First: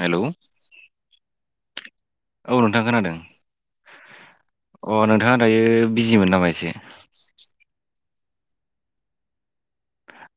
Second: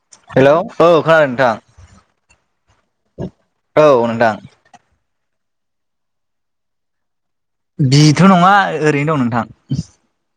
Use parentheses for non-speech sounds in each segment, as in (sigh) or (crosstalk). Hello hello औ खोनादों नोंथां औ नोंथां खोनादों। औ नोंथां अ नोंथाङा दायो बिजिमोन नामा एसे? बिथ' नङा ओरैनो दं नोंथां।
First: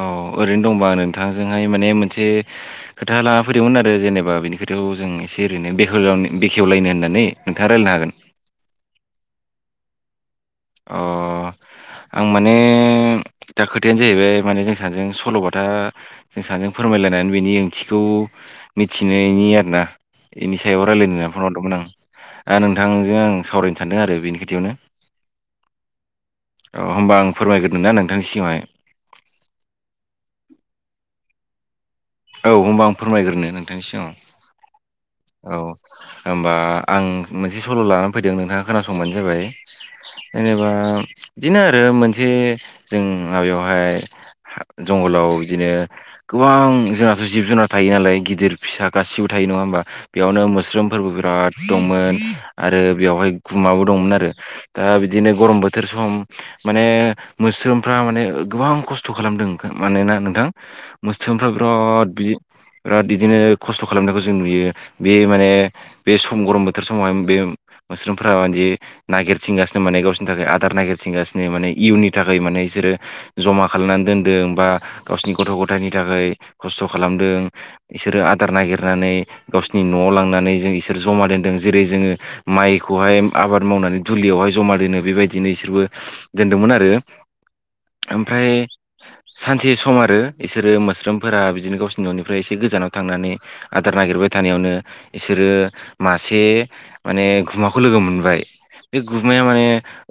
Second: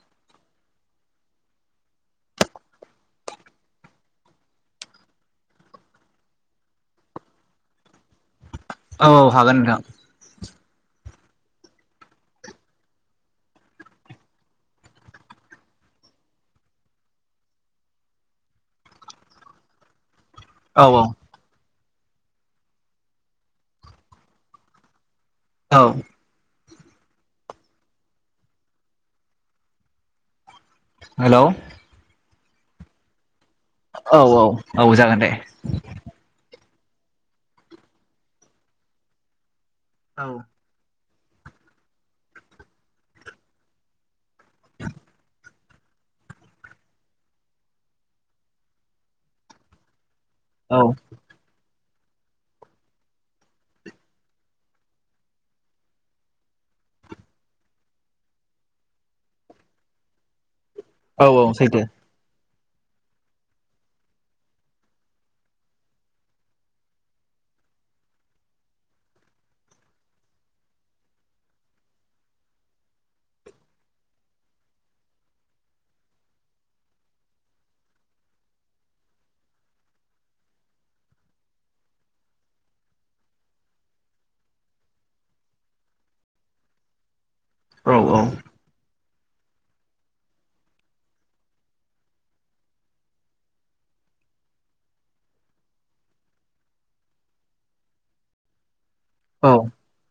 औ ओरैनो दंबा आं नोंथांजोंहाय माने मोनसे खोथा लाना फैदोंमोन आरो जेनेबा बिनि खोथाखौ जों एसे ओरैनो बेव बेखेवलायनो होननानै। नोंथांआ रायलायनो हागोन? औ हागोन नोंथां अ आं माने एथा खोथायानो जाहैबाय माने जों सानैजों सल'बाथा जों सानैजों फोरमायलायनानै बेनि ओंथिखौ मिथिनायनि आरोना बेनि सायाव औ औ रायज्लायनो होननानै फन हरदोंमोन आं ओ नोंथांजों आं सावरायनो सानदों आरो बेनि खोथियावनो औ औ होमबा आं फोरमायग्रोदों ना नोंथांनि सिगाङावहाय। हेलौ औ होनोमबा आं फोरमायग्रोनो नोंथांनि सिगाङाव औ-औ-औ जागोन दे औ होमबा आं मोनसे सल' लाना फैदों नोंथाङा खोनासंबानो जाबाय। औ जेनेबा बिदिनो आरो मोनसे जों माबायावहाय जंगलाव बिदिनो गोबां जोंनाथ' जिब-जुनार थायो नालाय गिदिर फिसा गासिबो थायो नङा होमबा। बेयावनो औ मोस्रोमफोरबो बिराद दंमोन आरो बेवहाय गुमाबो दंमोन आरो दा बिदिनो गरम बोथोर सम- माने मोस्रोमफ्रा माने गोबां खस्थ' खालामदों मानोना नोंथां औ औ मोस्थोमफ्रा सैथो बिराद बिदि बिराद बिदिनो खस्थ' खालामनायखौ जों नुयो बे माने बे सम गरम बोथोर समावहाय बे उ मोस्रोम नागिरथिंगासिनो माने गावसिनि थाखाय आदार नागिरथिंगासिनो माने इयुननि थाखाय माने इसोरो जमा खालामनानै दोनदों बा गावसोरनि गथ' गथायनि थाखाय खस्थ' खालामदों। इसोरो आदार नागिरनानै गावसिनि न'आव लांनानै जों इसोर जमा दोनदों जेरै जोङो माइखौहाय आबाद मावनानै दुलियावहाय जमा दोनो बेबायदिनो इसोरबो दोनदोंमोन आरो औ औ औ ओमफ्राय सानसे सम आरो इसोरो मोस्रोमफोरा बिदिनो गावसिनि न'निफ्राय एसे गोजानाव थांनानै आदार नागिरबाय थानायावनो इसोरो मासे माने गुमाखौ लोगो मोनबाय बे गुमाया माने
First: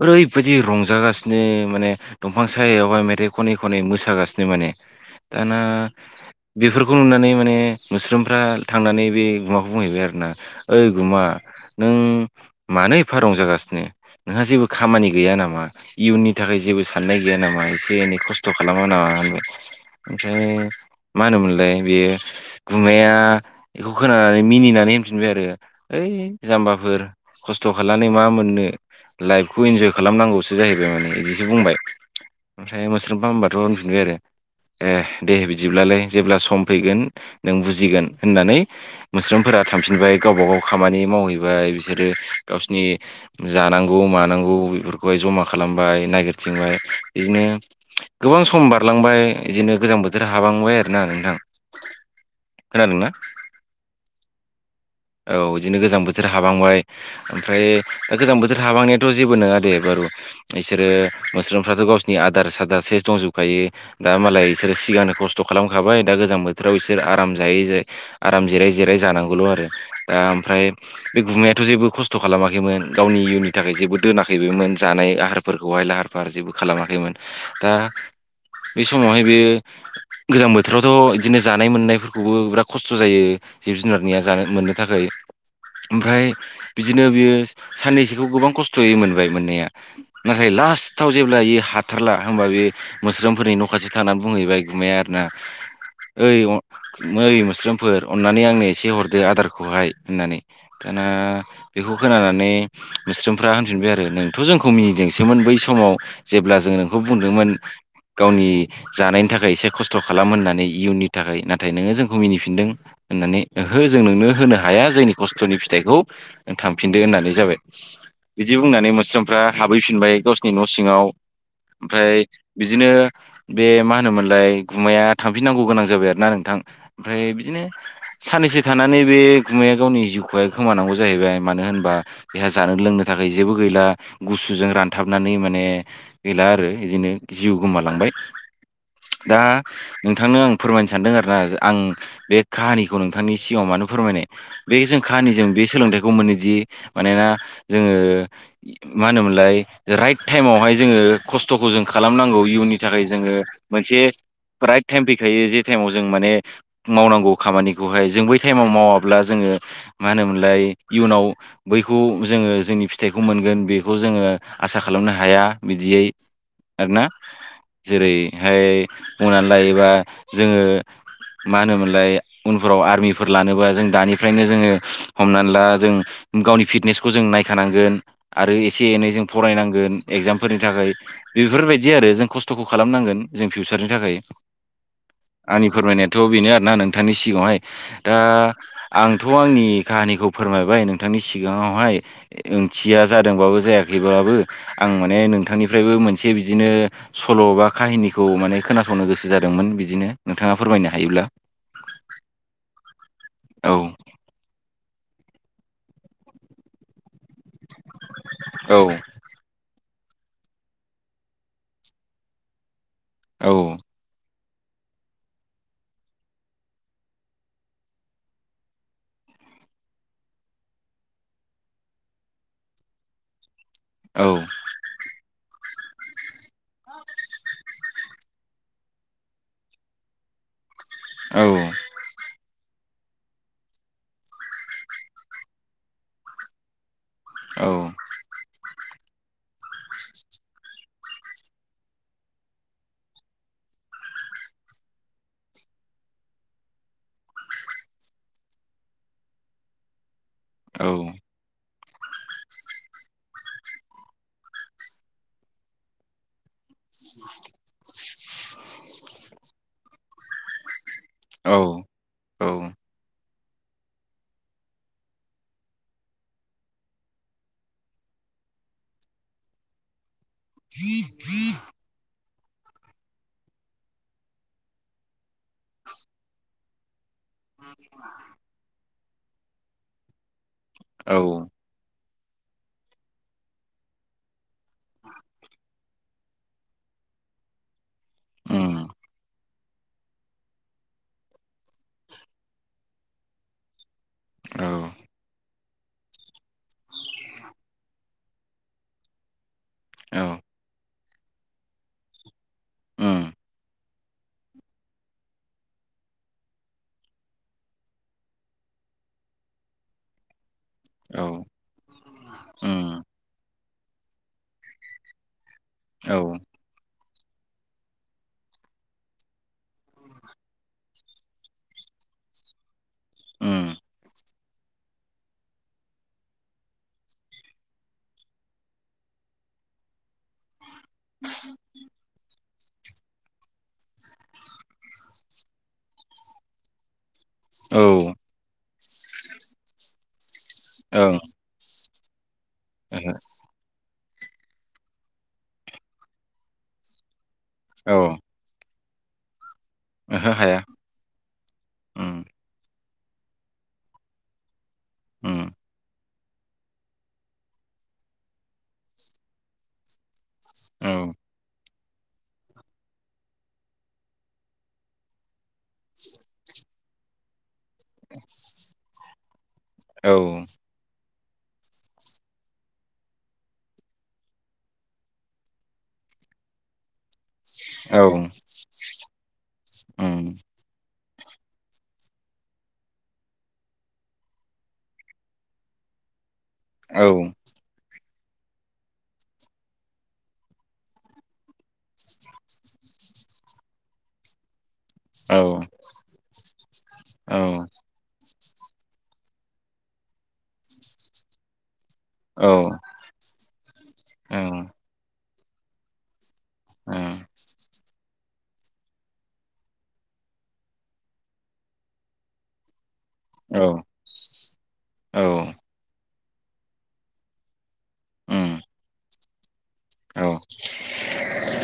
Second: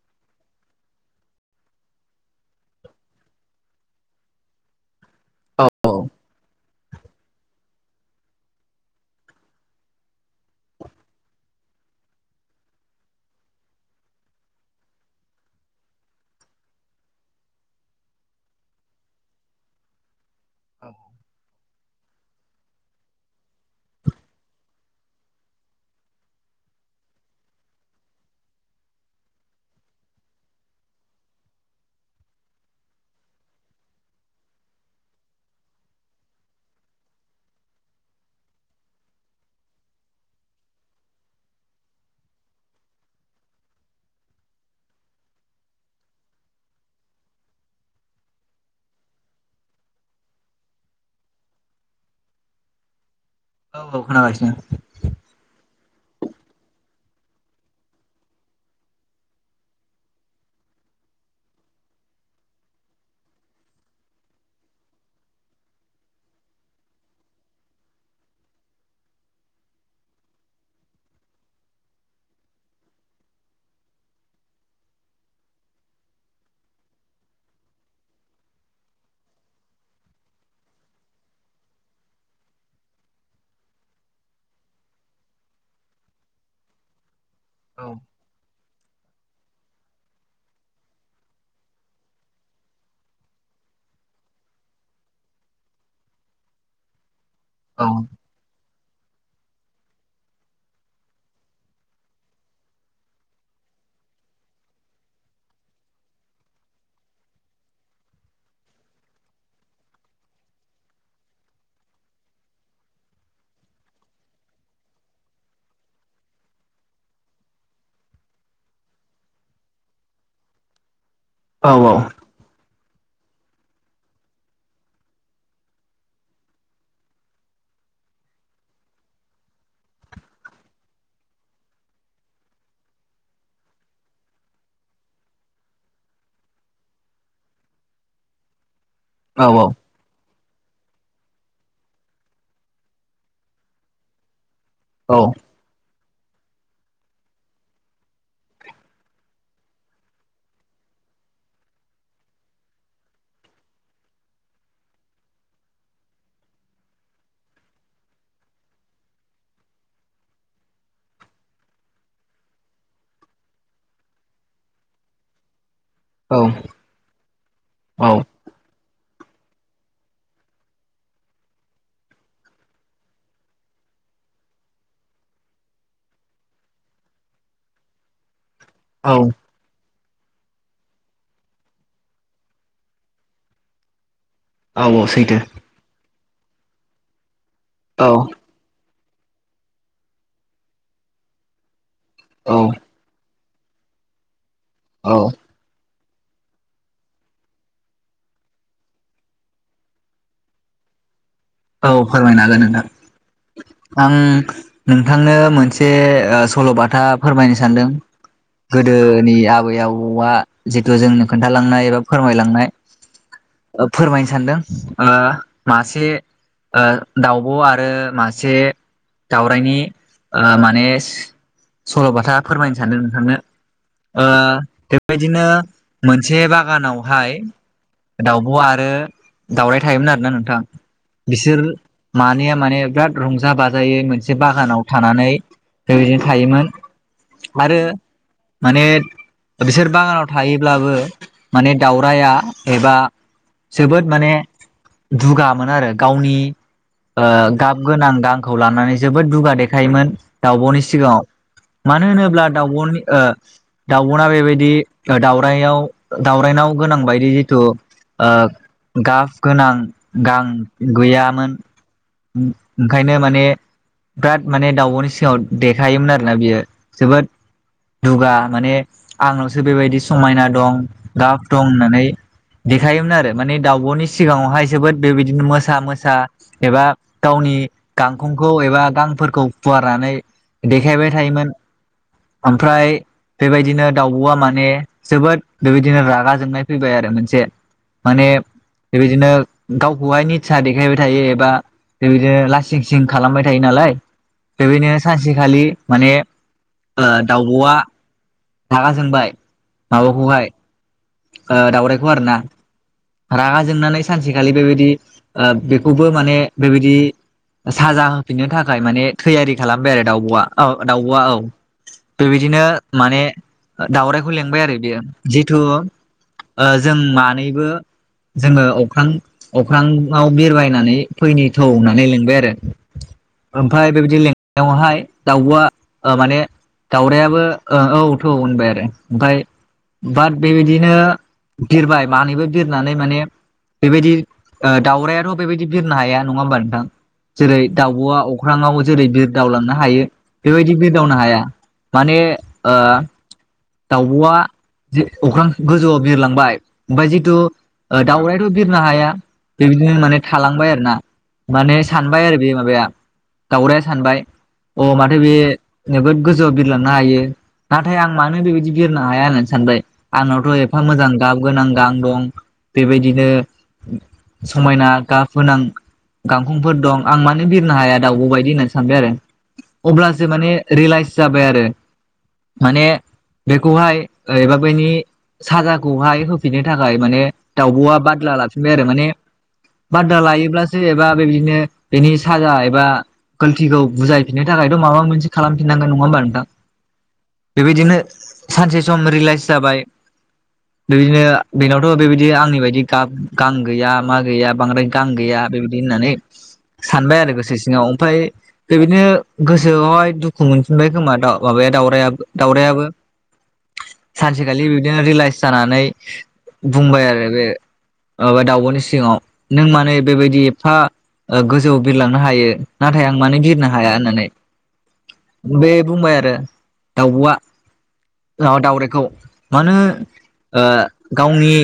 ओरैबायदि रंजागासिनो माने दंफां सायायावहाय मेथाइ खनै-खनै मोसागासिनो माने। दाना औ औ बेफोरखौ नुनानै माने मुस्रोमफ्रा थांनानै बे गुमाखौ बुंहैबाय आरोना ओइ गुमा नों मानो एफा रंजागासिनो नोंहा जेबो खामानि गैया नामा इयुननि थाखाय जेबो साननाय गैया नामा एसे एनै खस थ' खालामा नाङा ओमफ्राय मा होनोमोनलाय बेयो गुमाया बेखौ खोनानानै मिनिनानै होनफिनबाय आरो ओइ जाम्बाफोर खस्थ' खालानै मा मोननो लाइफखौ इन्जय खालामनांगौसो जाहैबाय माने इदिसो बुंबाय। ओमफ्राय मोस्रोमफ्रा होमबाथ' होनफिनबाय आरो ए दे बिदिब्लालाय जेब्ला सम फैगोन नों बुजिगोन होननानै मोस्रोमफोरा थांफिनबाय गावब गाव खामानि मावहैबाय बिसोरो गावसिनि जानांगौ मानांगौ बेफोरखौहाय जमा खालामबाय नागिरथिंबाय इदिनो गोबां सम बारलांबाय इदिनो गोजां बोथोर हाबांबाय आरोना नोंथां। खोनादोंना औ-औ खोनागासिनो। औ इदिनो गोजां बोथोर हाबांबाय ओमफ्राय ओ गोजां बोथोर हाबांनायाथ' जेबो नङा दे बारु इसोरो मोस्रोमफ्राथ' गावसिनि आदार सादारसे दंजोबखायो दा मालाय इसोरो सिगांनो खस्थ' खालामखाबाय दा गोजां बोथोराव इसोर आराम जायै-जायै आराम जिराय-जिराय जानांगौल' आरो दा ओमफ्राय बे गुमायाथ' जेबो खस्थ' खालामाखैमोन गावनि इयुननि थाखाय जेबो दोनाखैबोमोन जानाय आहार फोरखौहाय लाहार फाहार जेबो खालामाखैमोन दा बे समावहाय बेयो गोजां बोथोरावथ' इदिनो जानाय मोननायफोरखौबो बिराद खस स्थ' जायो जिब जुनारनिया जानो मोननो थाखाय ओमफ्राय बिदिनो बियो औ औ सैथो साननैसोखौ गोबां खस्थ'यै मोनबाय मोननाया नाथाय लास्टाव जेब्ला इयो हाथारला होमबा बेयो मोस्रोमफोरनि न' खाथि थानानै बुंहैबाय गुमाया आरोना ओइ अ ओइ मोस्रो फोर अननानै आंनो एसे हरदो आदारखौहाय होननानै दाना बेखौ खोनानानै मोस्रोमफ्रा होनफिनबाय आरो नोंथ' जोंखौ मिनिदोंसोमोन बै समाव जेब्ला जोंङो नोंखौ बुंदोंमोन गावनि जानायनि थाखाय एसे खस्थ' खालाम होननानै इयुननि थाखाय नाथाय नोङो जोंखौ मिनिफिनदों होननानै ओहो जों नोंनो होनो हाया जोंनि खस्थ'नि फिथाइखौ थांफिनदो होननानै जाबाय। बिदि बुंनानै मोस्रोमफ्रा हाबहैफिनबाय गावसिनि न' सिङाव ओमफ्राय बिदिनो बे मा होनोमोनलाय गुमाया थांफिननांगौ गोनां जाबाय आरो ना नोंथां। ओमफ्राय बिदिनो साननैसो थानानै बे गुमाया गावनि जिउखौहाय खोमानांगौ जाहैबाय मानो होनबा बेहा जानो लोंनो थाखाय जेबो गैला। गुसुजों रानथाबनानै माने गैला आरो एदिनो जिउ गोमालांबाय। दा नोंथांनो आं फोरमायनो सानदों आरोना आं बे खाहानिखौ नोंथांनि सिगाङाव मानो फोरमायनाय बे जों खाहानिजों बे सोलोंथाइ गम मोनोदि मानोना जोङो मा होनोमोनलाय राइट टाइमावहाय जोङो खस्थ'खौ जों खालामनांगौ। इयुननि थाखाय जोङो मोनसे राइट टाइम फैखायो जे टाइमाव जों माने मावनांगौ। खामानिखौहाय जों बै टाइमाव मावाब्ला जोङो मा होनोमोनलाय इयुनाव बैखौ जोङो जोंनि फिथाइखौ मोनगोन बेखौ जोङो आसा खालामनो हाया बिदियै आरो ना जेरै जेरैहाय बुंनानै लायोबा जोङो मा होनोमोनलाय उनफोराव आर्मिफोर लानोबा जों दानिफ्रायनो जोङो हमना ला जों गावनि फिटनेसखौ जों नायखानांगोन आरो एसे- एनै जों फरायनांगोन। एगजामफोरनि थाखाय बेफोरबायदि आरो जों खस्थ'खौ खालामनांगोन जों फिउचारनि थाखाय। औ औ सैथो। आंनि फोरमायनायाथ' बेनो आरोना नोंथांनि सिगाङावहाय औ दा आंथ' आंनि खाहानिखौ फोरमायबाय नोंथांनि सिगाङावहाय। ओंथिया जादोंबाबो जायाखैब्लाबो आं औ माने नोंथांनिफ्रायबो मोनसे बिदिनो सल' बा खाहिनिखौ माने खोनासंनो गोसो जादोंमोन। बिदिनो नोंथाङा फोरमायनो हायोब्ला? औ फोरमायनो हागोन नोंथां। औ आं नोंथांनो मोनसे ओ सल'बाथा फोरमायनो सानदों औ गोदोनि आबै- आबौ आबौआ जिथु जोंनो खोन्थालांनाय एबा फोरमायलांनाय औ। फोरमायनो सानदों ओ मासे ओ दाउब' आरो मासे दावरायनि ओ माने सल'बाथा फोरमायनो सानदों नोंथांनो। औ। ओ बेबायदिनो मोनसे बागानावहाय दाउब' आरो दाउराय थायोमोन आरोना नोंथां। औ बिसोर मानैया माने बिराद रंजा- बाजायै मोनसे बागानाव थानानै बेबायदिनो थायोमोन। औ आरो माने बिसोर बागानाव थायो। अब्लाबो माने दावरायआ एबा जोबोद माने दुगामोन आरो। गावनि ओ गाब गोनां गांखौ लानानै जोबोद दुगा देखायोमोन। दाउब'नि सिगाङाव। मानो होनोब्ला दाउब ओ दाउब'ना बेबायदि दावउरायआव दावरायनाव गोनां बायदि जिथु गाब गोनां गां गैया। औ औ (unintelligible) ओंखायनो माने बिराद माने दावउब'नि सिगाङाव देखायोमोन आरोना बियो। जोबोद दुगा माने आंनावसो बेबायदि समायना दं दा दं होननानै देखायोमोन आरो माने दाउब'नि सिगाङावहाय जोबोद बेबायदिनो (unintelligible) मोसा- मोसा एबा गावनि गांखंखौ एबा गांफोरखौ फुवारनानै देखायबाय औ थायोमोन ओमफ्राय बेबायदिनो दाउब'आ माने जोबोद बेबायदिनो रागा जोंनाय फैबाय आरो मोनसे माने उम बेबायदिनो गावखौहाय फसााह देखायबाय थायो एबा बेबायदिनो लासिं सिं खालामबाय थायो नालाय औ बेबायदिनो सानसेखालि माने दाउब'आ रागा सोंबाय औ माबाखौहाय दावरायाइखौ आरो ना, उम रागा जोंनानै सानसेखालि बेबायदि बेखौबो माने बेबायदि साजा होफिननो थाखाय माने थैयारि खालामबाय आरो दाउब'आ औ दाउब'आ औ बेबायदिनो उम माने दाावराइखौ लिेंबाय आरो बियो जिथु औ जों मानैबो जोङो अख्रां अख्रांआव बिरबायनानै फैनि थौ होननानै लिंबाय आरो उम ओमफ्राय बेबायदि लिनायावहाय दाउब'आ माने दाावरायाबो औ थ' औ होनबाय आरो ओमफफ्राय बााद बेबायदि बिदिनो बिरबाय मानैबो बिरनानै माने बेबायदि दाावरायाथ' बेबायदि बिरनो हाया नङा होमबा नोंथां जेरै औ दाउब'आ अख्राांाव जेरै बिरदावलांनो हायो बेबायदि बिरदावनो ओं हाया माने ओहो दाावब'आ जे अख्रां गोजौआव बिरलांबाय ओमफफ्राय जिथु औ दाउरायाथ' बिरनो हाया बेबायदिनो माने ओहो हाया थालांबाय आरो ना माने सानबाय उम, आरो बे माबाया दावरायाया सानबाय अ माथो बे उम, जोबोद गोजौआव बिरलांनो हायो नाथाय आं मानो बेबायदि बिरनो हाया होननानै सानबाय आंनावथ ' एफा औ मोजां गाब गोनां गां दं बेबायदिनो समायना गाब फोनां गांखंफोर दं आं मानो बिरनो हाया दाउब बायदि होननानै सानबाय आरो औ अब्ला जे माने रिलाइस जाबाय आरो माने बेखौहाय बा बेनि साजाखौहाय होफिननो थाखाय माने दाउब'आ उम, बादला लाफिनबाय आरो माने बादला औ लायोब्लासो एबा बेबायदिनो बेनि साजा एबा गल्थिखौ बुजायफिननो थाखायथ' माबा मोनसे खालामफिननांगोन नङा होमबा नोंथां औ बेबायदिनो सानसे सम रिलइस जाबाय बेबायदिनो बेनावथ' बेबायदि आंनि बायदि गान गैया मा गैया बांद्राय गां औ गैया बेबायदि होननानै सानबाय आरो औ गोसो सिङाव ओमफफ्राय बेबायदिनो गोसोआवहाय दुखु मोनफिनबाय खोमा माबाया दावउरायाबो औ दावरायाइाबो सानसेखालि बिदिनो रिलेक्स जानानै औ बुमबायाया आरो बे ा दाउब'नि सिगाङाव नों माने बेबायदि एफा गोजौ बिरलांनो हायो नाथाय आं मानो औ बिरनो हाया होननानै औ बे बुंबाय आरो दाउब'आा उम, दाउरायाइखौ मानो औ ओ गावनि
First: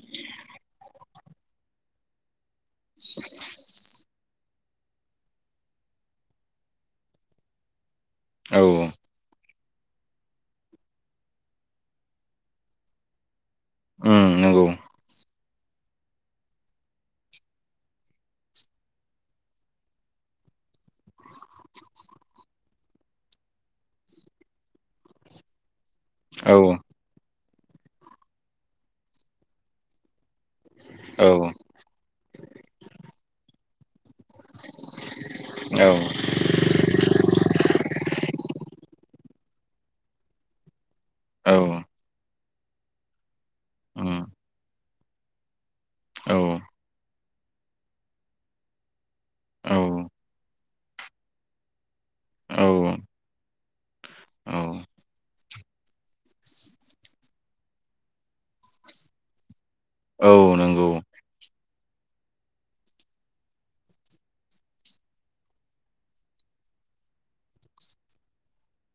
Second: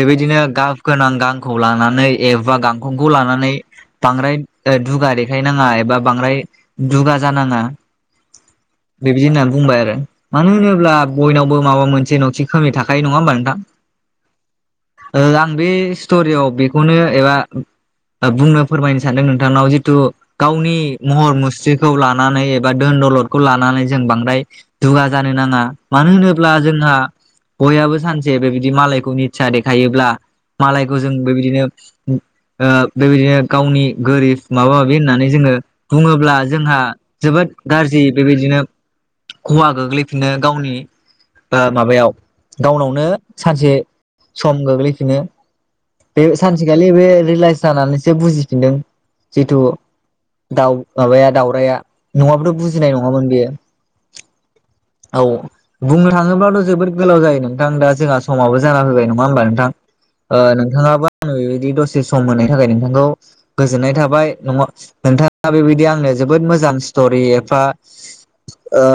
बेबायदिनो गाब गोनां गांखौ लानानै एबा गां गंग' लानानै बांग्राय ओ दुगा देखाय नङा एबा बांग्राय दुगा जानाङा औ बे बिदि होननानै बुंबाय आरो मानो होनोब्ला बयनावबो माबा मोनसे न'थिं खोमै थाखायो नङा होमबा नोंथां उम नोंगौ ओ आं बे स्ट'रियाव बेखौनो एबा ओ बुंनो फोरमायनो सानदों नोंथांनाव जिथु गावनि महर मुस्रिखौ लानानै एबा धोन दलदखौ लानानै जों बांद्राय दुगा जानो नाङा मानो होनोब्ला औ जोंहा बयहाबो सानसे बेबिदि मालायखौ निचा देखायोब्ला मालायखौ जों औ बेबिदिनो ओ बेबिदिनो गावनि गोरिब माबा माबि होननानै जोङो औ बुङोब्ला जोंहा जोबोद गाज्रि बेबिदिनो खहा गोग्लैफिननो गावनि औ ओ माबायाव गावनावनो सानसे उम, सम गोग्लैफिनो बे औ सानसेखालि बे रिलाइस जानानैसो बुजिफिनदों जिथु औ दाउ माबाया दाउरायया नङाबथ' बुजिनाय नङामोन बेयो। औ औ बुंनो थाङोब्लाथ' जोबोद गोलाव जायो नोंथां दा जोंहा समावबो जाना फैबाय नङा होमबा नोंथां औ ओ नंगौ नोंथाङाबो आं बेबायदि दसे सम मोननायनि थाखाय नोंथांखौ गोजोननाय थाबाय नङा नोंथाङा बेबायदि आंनो जोबोद मोजां स्ट'रि एफा ओ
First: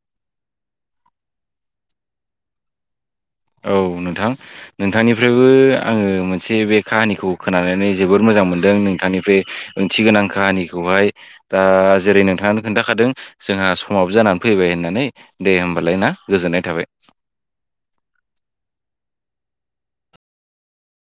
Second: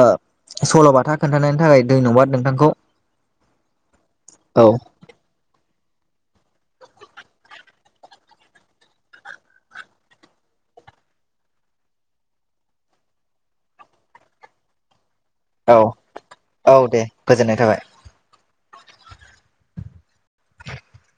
सल'बाथा खोन्थानायनि थाखाय धैन'बाद नोंथांखौ। औ नोंथां। औ नोंथांनिफ्रायबो आङो मोनसे बे काहानिखौ खोनानानै जोबोद मोजां मोनदों नोंथांनिफ्राय ओंथि गोनां काहानिखौहाय दा जेरै नोंथांआनो खोन्थाखादों जोंहा समाव जानानै फैबाय होननानै। दे औ होमबालाय ना गोजोननाय औ थाबाय। दे गोजोननाय थाबाय।